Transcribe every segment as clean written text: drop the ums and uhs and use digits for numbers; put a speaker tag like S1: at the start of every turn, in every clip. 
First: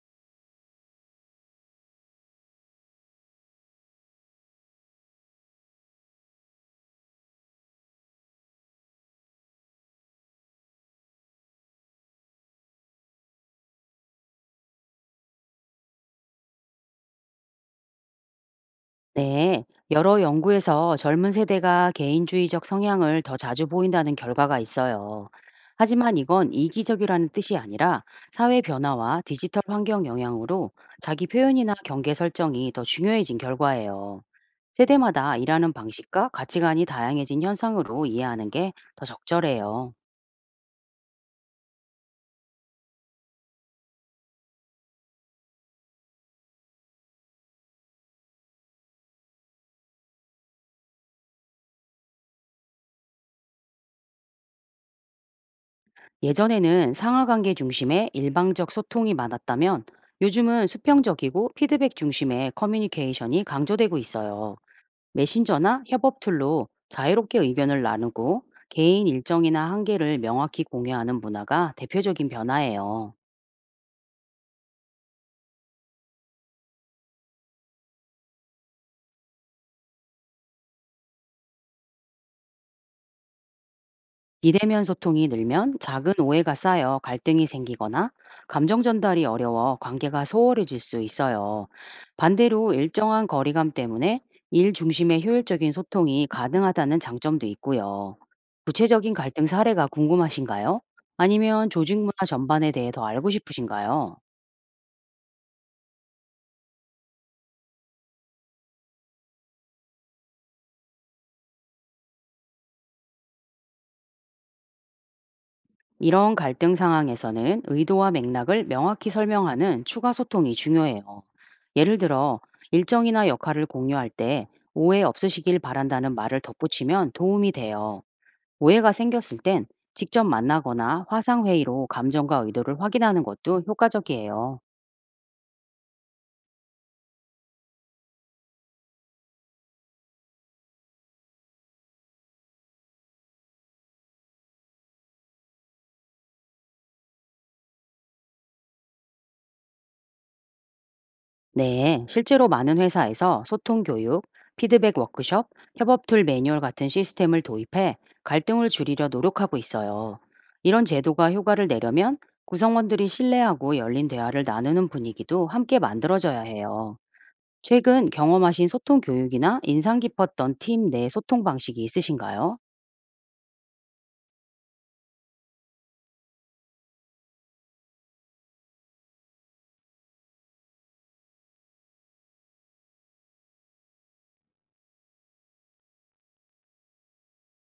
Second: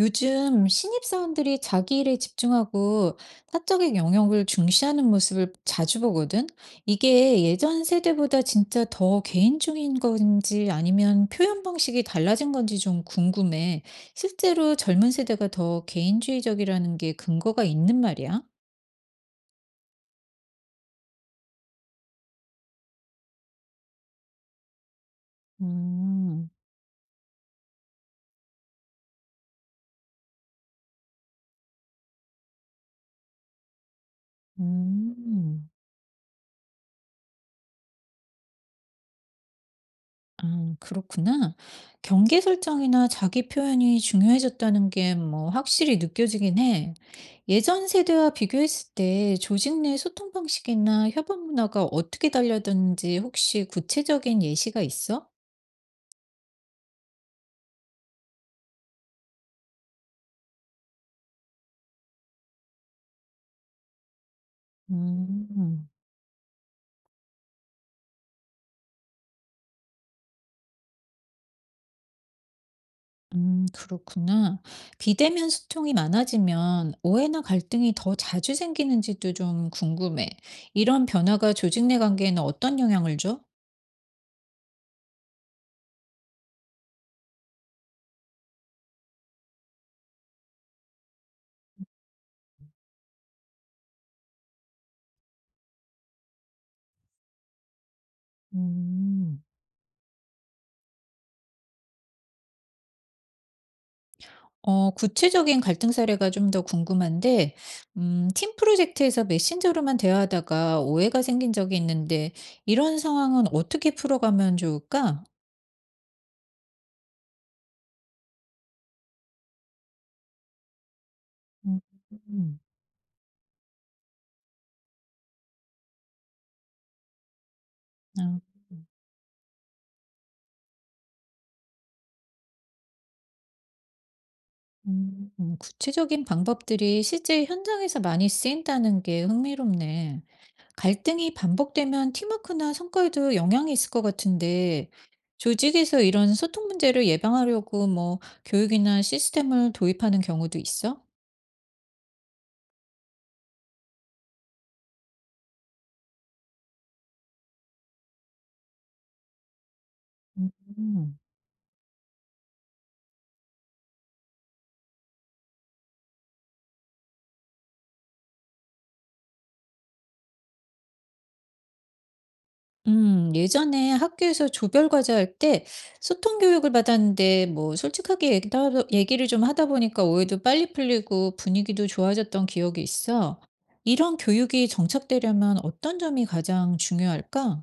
S1: 요즘 신입사원들이 자기 일에 집중하고 사적인 영역을 중시하는 모습을 자주 보거든? 이게 예전 세대보다 진짜 더 개인중인 건지 아니면 표현 방식이 달라진 건지 좀 궁금해. 실제로 젊은 세대가 더 개인주의적이라는 게 근거가 있는 말이야?
S2: 네, 여러 연구에서 젊은 세대가 개인주의적 성향을 더 자주 보인다는 결과가 있어요. 하지만
S1: 음.
S2: 이건 이기적이라는 뜻이 아니라 사회 변화와 디지털 환경 영향으로 자기 표현이나 경계 설정이 더 중요해진 결과예요. 세대마다
S1: 음.
S2: 일하는 방식과 가치관이 다양해진 현상으로 이해하는 게 더 적절해요.
S1: 아, 그렇구나. 경계 설정이나 자기 표현이 중요해졌다는 게 뭐 확실히 느껴지긴 해. 예전 세대와 비교했을 때 조직 내 소통 방식이나 협업 문화가 어떻게 달라졌는지 혹시 구체적인 예시가 있어?
S2: 예전에는 상하 관계 중심의 일방적 소통이 많았다면 요즘은 수평적이고 피드백 중심의 커뮤니케이션이 강조되고 있어요. 메신저나
S1: 음.
S2: 협업 툴로 자유롭게 의견을 나누고 개인 일정이나 한계를 명확히 공유하는 문화가 대표적인 변화예요.
S1: 음. 그렇구나. 비대면 소통이 많아지면 오해나 갈등이 더 자주 생기는지도 좀 궁금해. 이런 변화가 조직 내 관계에는 어떤 영향을 줘?
S2: 비대면 소통이 늘면 작은 오해가 쌓여 갈등이 생기거나 감정 전달이 어려워 관계가 소홀해질 수 있어요. 반대로 일정한 거리감 때문에 일 중심의 효율적인 소통이 가능하다는 장점도 있고요. 구체적인
S1: 음.
S2: 갈등 사례가 궁금하신가요? 아니면 조직 문화 전반에 대해 더 알고 싶으신가요?
S1: 어, 구체적인 갈등 사례가 좀 더 궁금한데. 팀 프로젝트에서 메신저로만 대화하다가 오해가 생긴 적이 있는데 이런 상황은 어떻게 풀어가면 좋을까?
S2: 이런 갈등 상황에서는 의도와 맥락을 명확히 설명하는 추가 소통이 중요해요.
S1: 음.
S2: 예를
S1: 음.
S2: 들어,
S1: 음.
S2: 일정이나 역할을 공유할 때 오해 없으시길 바란다는 말을 덧붙이면 도움이 돼요.
S1: 아.
S2: 오해가 생겼을 땐 직접 만나거나 화상회의로 감정과 의도를 확인하는 것도 효과적이에요.
S1: 음. 음. 구체적인 방법들이 실제 현장에서 많이 쓰인다는 게 흥미롭네. 갈등이 반복되면 팀워크나 성과에도 영향이 있을 것 같은데 조직에서 이런 소통 문제를 예방하려고 뭐 교육이나 시스템을 도입하는 경우도 있어?
S2: 네, 실제로 많은 회사에서 소통 교육, 피드백 워크숍, 협업 툴 매뉴얼 같은 시스템을 도입해 갈등을 줄이려 노력하고 있어요. 이런
S1: 음.
S2: 제도가 효과를 내려면 구성원들이 신뢰하고 열린 대화를 나누는 분위기도 함께 만들어져야 해요. 최근 경험하신 소통 교육이나 인상 깊었던 팀 내 소통 방식이 있으신가요?
S1: 예전에 학교에서 조별 과제할 때 소통 교육을 받았는데 뭐 솔직하게 얘기를 좀 하다 보니까 오해도 빨리 풀리고 분위기도 좋아졌던 기억이 있어. 이런 교육이 정착되려면 어떤 점이 가장 중요할까?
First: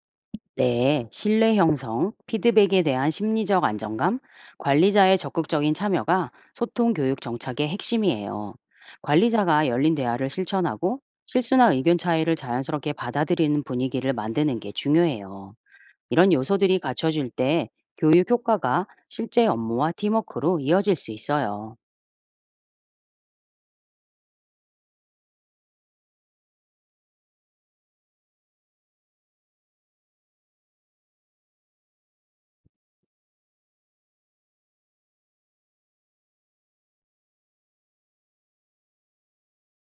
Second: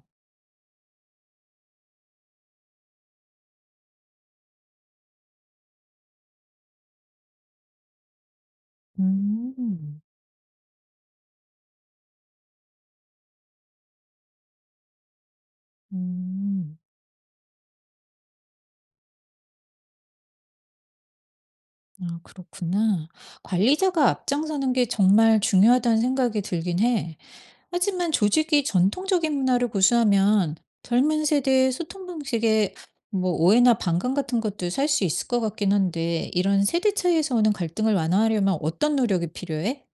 S2: 네, 신뢰 형성, 피드백에 대한 심리적 안정감, 관리자의 적극적인 참여가 소통 교육 정착의 핵심이에요. 관리자가 열린
S1: 음.
S2: 대화를 실천하고 실수나 의견 차이를 자연스럽게 받아들이는 분위기를 만드는 게 중요해요. 이런
S1: 음.
S2: 요소들이 갖춰질 때 교육 효과가 실제 업무와 팀워크로 이어질 수 있어요.
S1: 아, 그렇구나. 관리자가 앞장서는 게 정말 중요하다는 생각이 들긴 해. 하지만 조직이 전통적인 문화를 고수하면 젊은 세대의 소통 방식에 뭐 오해나 반감 같은 것도 살 수 있을 것 같긴 한데, 이런 세대 차이에서 오는 갈등을 완화하려면 어떤 노력이 필요해?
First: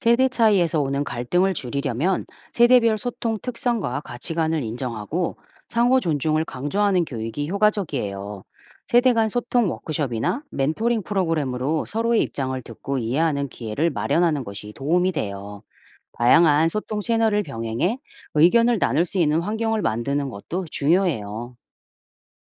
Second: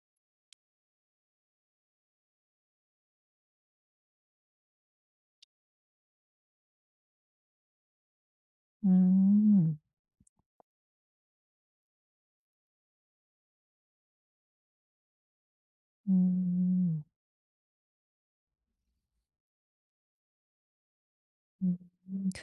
S2: 세대 차이에서 오는 갈등을 줄이려면 세대별 소통 특성과 가치관을 인정하고 상호 존중을 강조하는 교육이 효과적이에요. 세대 간 소통
S1: 음.
S2: 워크숍이나 멘토링 프로그램으로 서로의 입장을 듣고 이해하는 기회를 마련하는 것이 도움이 돼요. 다양한 소통
S1: 음.
S2: 채널을 병행해 의견을 나눌 수 있는 환경을 만드는 것도 중요해요.
S1: 음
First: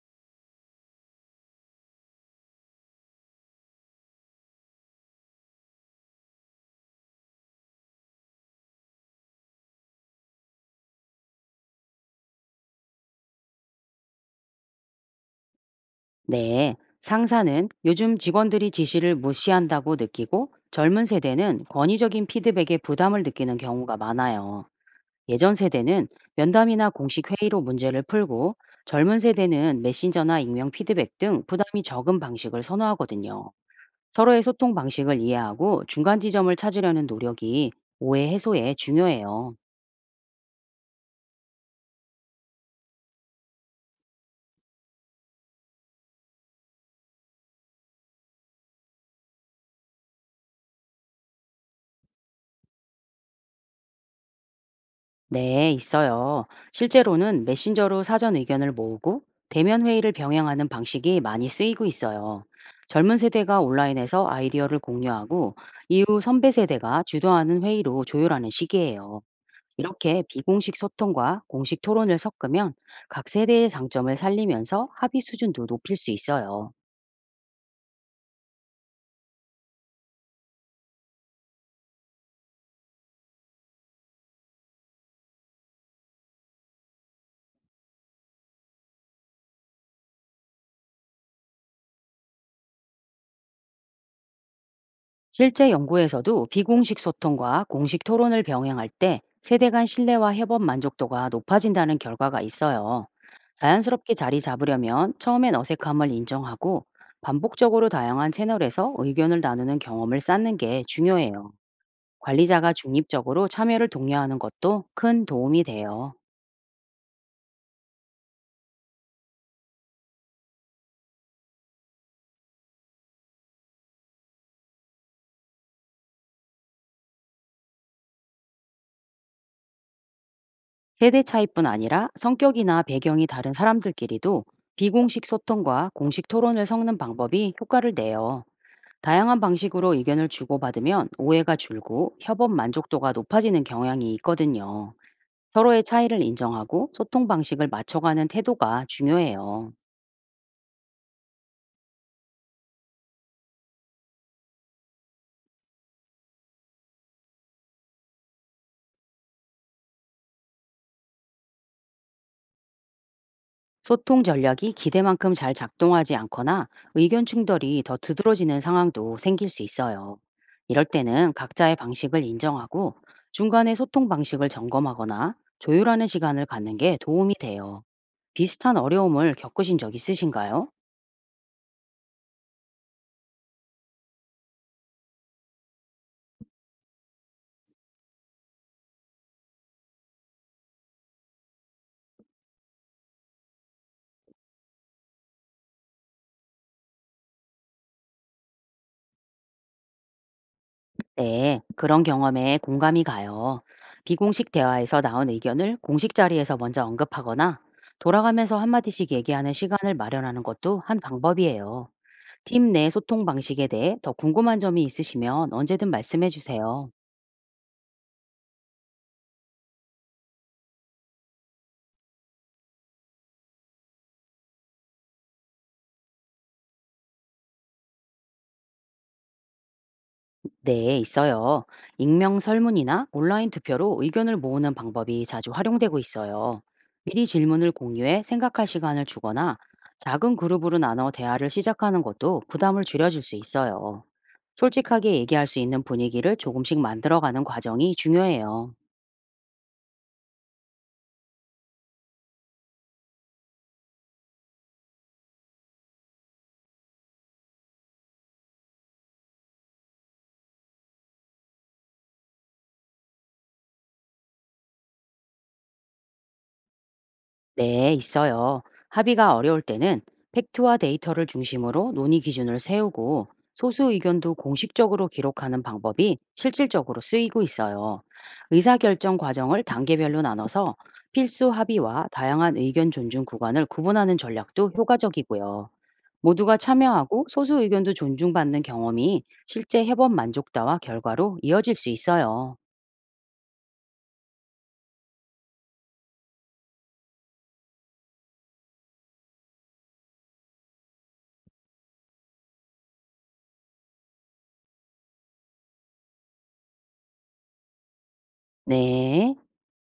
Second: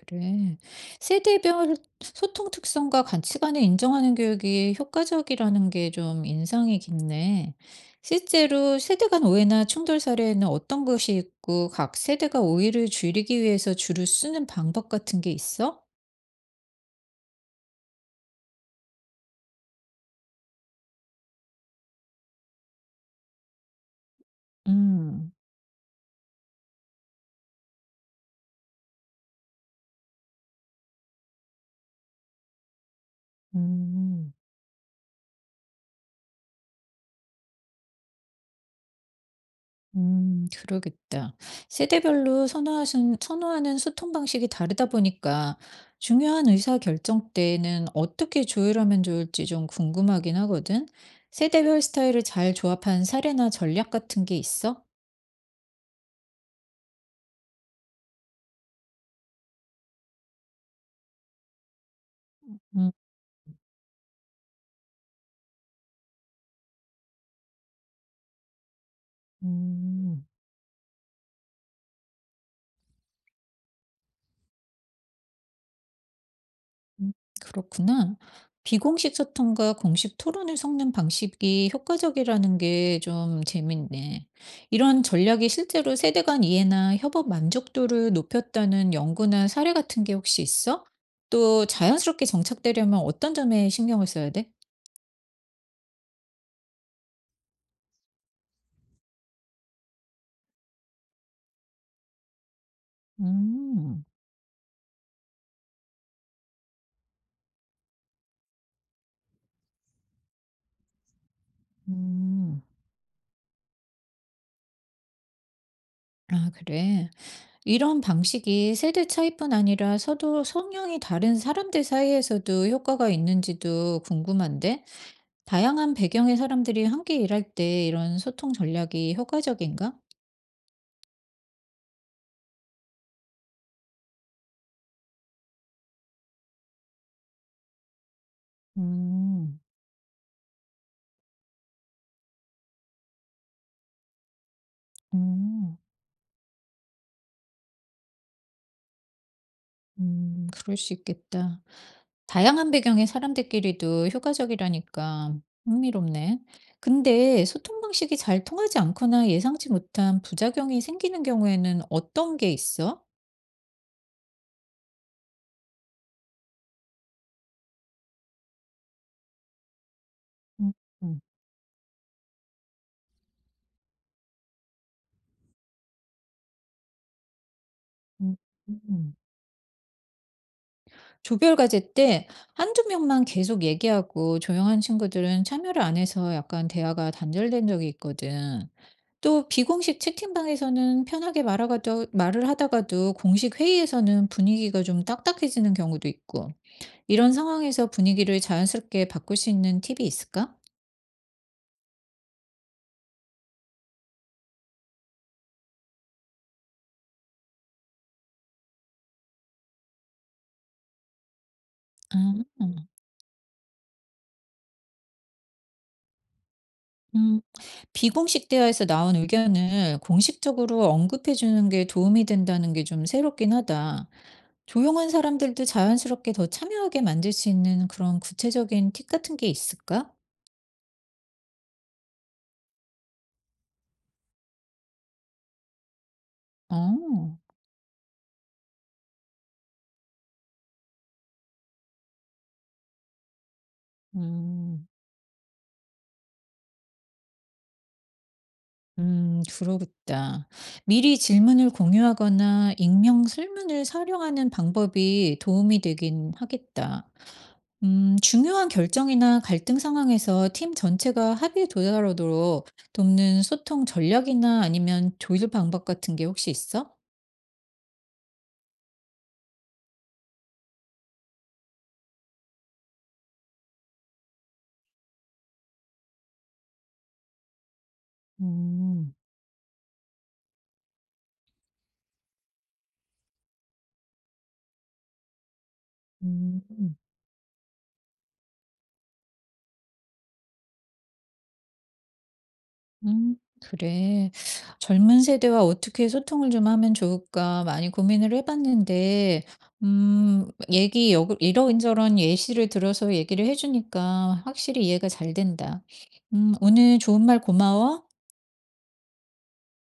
S1: 그래. 세대별 소통 특성과 가치관을 인정하는 교육이 효과적이라는 게 좀 인상이 깊네. 실제로 세대 간 오해나 충돌 사례에는 어떤 것이 있고 각 세대가 오해를 줄이기 위해서 주로 쓰는 방법 같은 게 있어?
S2: 네, 상사는 요즘 직원들이 지시를 무시한다고 느끼고 젊은 세대는 권위적인 피드백에 부담을 느끼는 경우가 많아요.
S1: 음.
S2: 예전 세대는 면담이나 공식 회의로 문제를 풀고 젊은 세대는 메신저나 익명 피드백 등 부담이 적은 방식을 선호하거든요.
S1: 음.
S2: 서로의 소통 방식을 이해하고 중간 지점을 찾으려는 노력이 오해 해소에 중요해요.
S1: 그러겠다. 세대별로 선호하신 선호하는 소통 방식이 다르다 보니까 중요한 의사결정 때에는 어떻게 조율하면 좋을지 좀 궁금하긴 하거든. 세대별 스타일을 잘 조합한 사례나 전략 같은 게 있어?
S2: 네, 있어요. 실제로는 메신저로 사전 의견을 모으고 대면 회의를 병행하는 방식이 많이 쓰이고 있어요.
S1: 음.
S2: 젊은 세대가 온라인에서 아이디어를 공유하고 이후 선배 세대가 주도하는 회의로 조율하는 시기예요. 이렇게
S1: 음.
S2: 비공식 소통과 공식 토론을 섞으면 각 세대의 장점을 살리면서 합의 수준도 높일 수 있어요.
S1: 음 그렇구나. 비공식 소통과 공식 토론을 섞는 방식이 효과적이라는 게 좀 재밌네. 이런 전략이 실제로 세대 간 이해나 협업 만족도를 높였다는 연구나 사례 같은 게 혹시 있어? 또 자연스럽게 정착되려면 어떤 점에 신경을 써야 돼?
S2: 실제 연구에서도 비공식 소통과 공식 토론을 병행할 때 세대 간 신뢰와 협업 만족도가 높아진다는 결과가 있어요.
S1: 음.
S2: 자연스럽게 자리 잡으려면 처음엔 어색함을 인정하고 반복적으로 다양한 채널에서 의견을 나누는 경험을 쌓는 게 중요해요.
S1: 음.
S2: 관리자가 중립적으로 참여를 독려하는 것도 큰 도움이 돼요.
S1: 아, 그래. 이런 방식이 세대 차이뿐 아니라 서로 성향이 다른 사람들 사이에서도 효과가 있는지도 궁금한데? 다양한 배경의 사람들이 함께 일할 때 이런 소통 전략이 효과적인가?
S2: 세대 차이뿐 아니라 성격이나 배경이 다른 사람들끼리도 비공식 소통과 공식 토론을 섞는 방법이 효과를 내요. 다양한
S1: 음.
S2: 방식으로 의견을 주고받으면 오해가 줄고 협업 만족도가 높아지는 경향이 있거든요.
S1: 음.
S2: 서로의 차이를 인정하고 소통 방식을 맞춰가는 태도가 중요해요.
S1: 그럴 수 있겠다. 다양한 배경의 사람들끼리도 효과적이라니까 흥미롭네. 근데 소통 방식이 잘 통하지 않거나 예상치 못한 부작용이 생기는 경우에는 어떤 게 있어?
S2: 소통 전략이 기대만큼 잘 작동하지 않거나 의견 충돌이 더 두드러지는 상황도 생길 수 있어요.
S1: 음.
S2: 이럴
S1: 음.
S2: 때는 각자의 방식을 인정하고 중간에 소통 방식을 점검하거나 조율하는 시간을 갖는 게 도움이 돼요.
S1: 음.
S2: 비슷한
S1: 음.
S2: 어려움을 겪으신 적 있으신가요?
S1: 조별 과제 때 한두 명만 계속 얘기하고 조용한 친구들은 참여를 안 해서 약간 대화가 단절된 적이 있거든. 또 비공식 채팅방에서는 편하게 말을 하다가도 공식 회의에서는 분위기가 좀 딱딱해지는 경우도 있고, 이런 상황에서 분위기를 자연스럽게 바꿀 수 있는 팁이 있을까?
S2: 네, 그런 경험에 공감이 가요. 비공식 대화에서 나온 의견을 공식 자리에서 먼저 언급하거나 돌아가면서 한마디씩 얘기하는 시간을 마련하는 것도 한 방법이에요. 팀
S1: 아.
S2: 내 소통 방식에 대해 더 궁금한 점이 있으시면 언제든 말씀해 주세요.
S1: 음. 비공식 대화에서 나온 의견을 공식적으로 언급해 주는 게 도움이 된다는 게 좀 새롭긴 하다. 조용한 사람들도 자연스럽게 더 참여하게 만들 수 있는 그런 구체적인 팁 같은 게 있을까?
S2: 네, 있어요. 익명 설문이나 온라인 투표로 의견을 모으는 방법이 자주 활용되고 있어요. 미리
S1: 어.
S2: 질문을 공유해 생각할 시간을 주거나 작은 그룹으로 나눠 대화를 시작하는 것도 부담을 줄여줄 수 있어요.
S1: 음.
S2: 솔직하게 얘기할 수 있는 분위기를 조금씩 만들어가는 과정이 중요해요.
S1: 그러겠다. 미리 질문을 공유하거나 익명 설문을 활용하는 방법이 도움이 되긴 하겠다. 중요한 결정이나 갈등 상황에서 팀 전체가 합의에 도달하도록 돕는 소통 전략이나 아니면 조율 방법 같은 게 혹시 있어?
S2: 네, 있어요. 합의가 어려울 때는 팩트와 데이터를 중심으로 논의 기준을 세우고 소수 의견도 공식적으로 기록하는 방법이 실질적으로 쓰이고 있어요.
S1: 음.
S2: 의사결정 과정을 단계별로 나눠서 필수 합의와 다양한 의견 존중 구간을 구분하는 전략도 효과적이고요. 모두가
S1: 음. 음.
S2: 참여하고 소수 의견도 존중받는 경험이 실제 해법 만족도와 결과로 이어질 수 있어요.
S1: 음, 그래. 젊은 세대와 어떻게 소통을 좀 하면 좋을까 많이 고민을 해봤는데, 이러저런 예시를 들어서 얘기를 해주니까 확실히 이해가 잘 된다. 오늘 좋은 말 고마워.
S2: 네.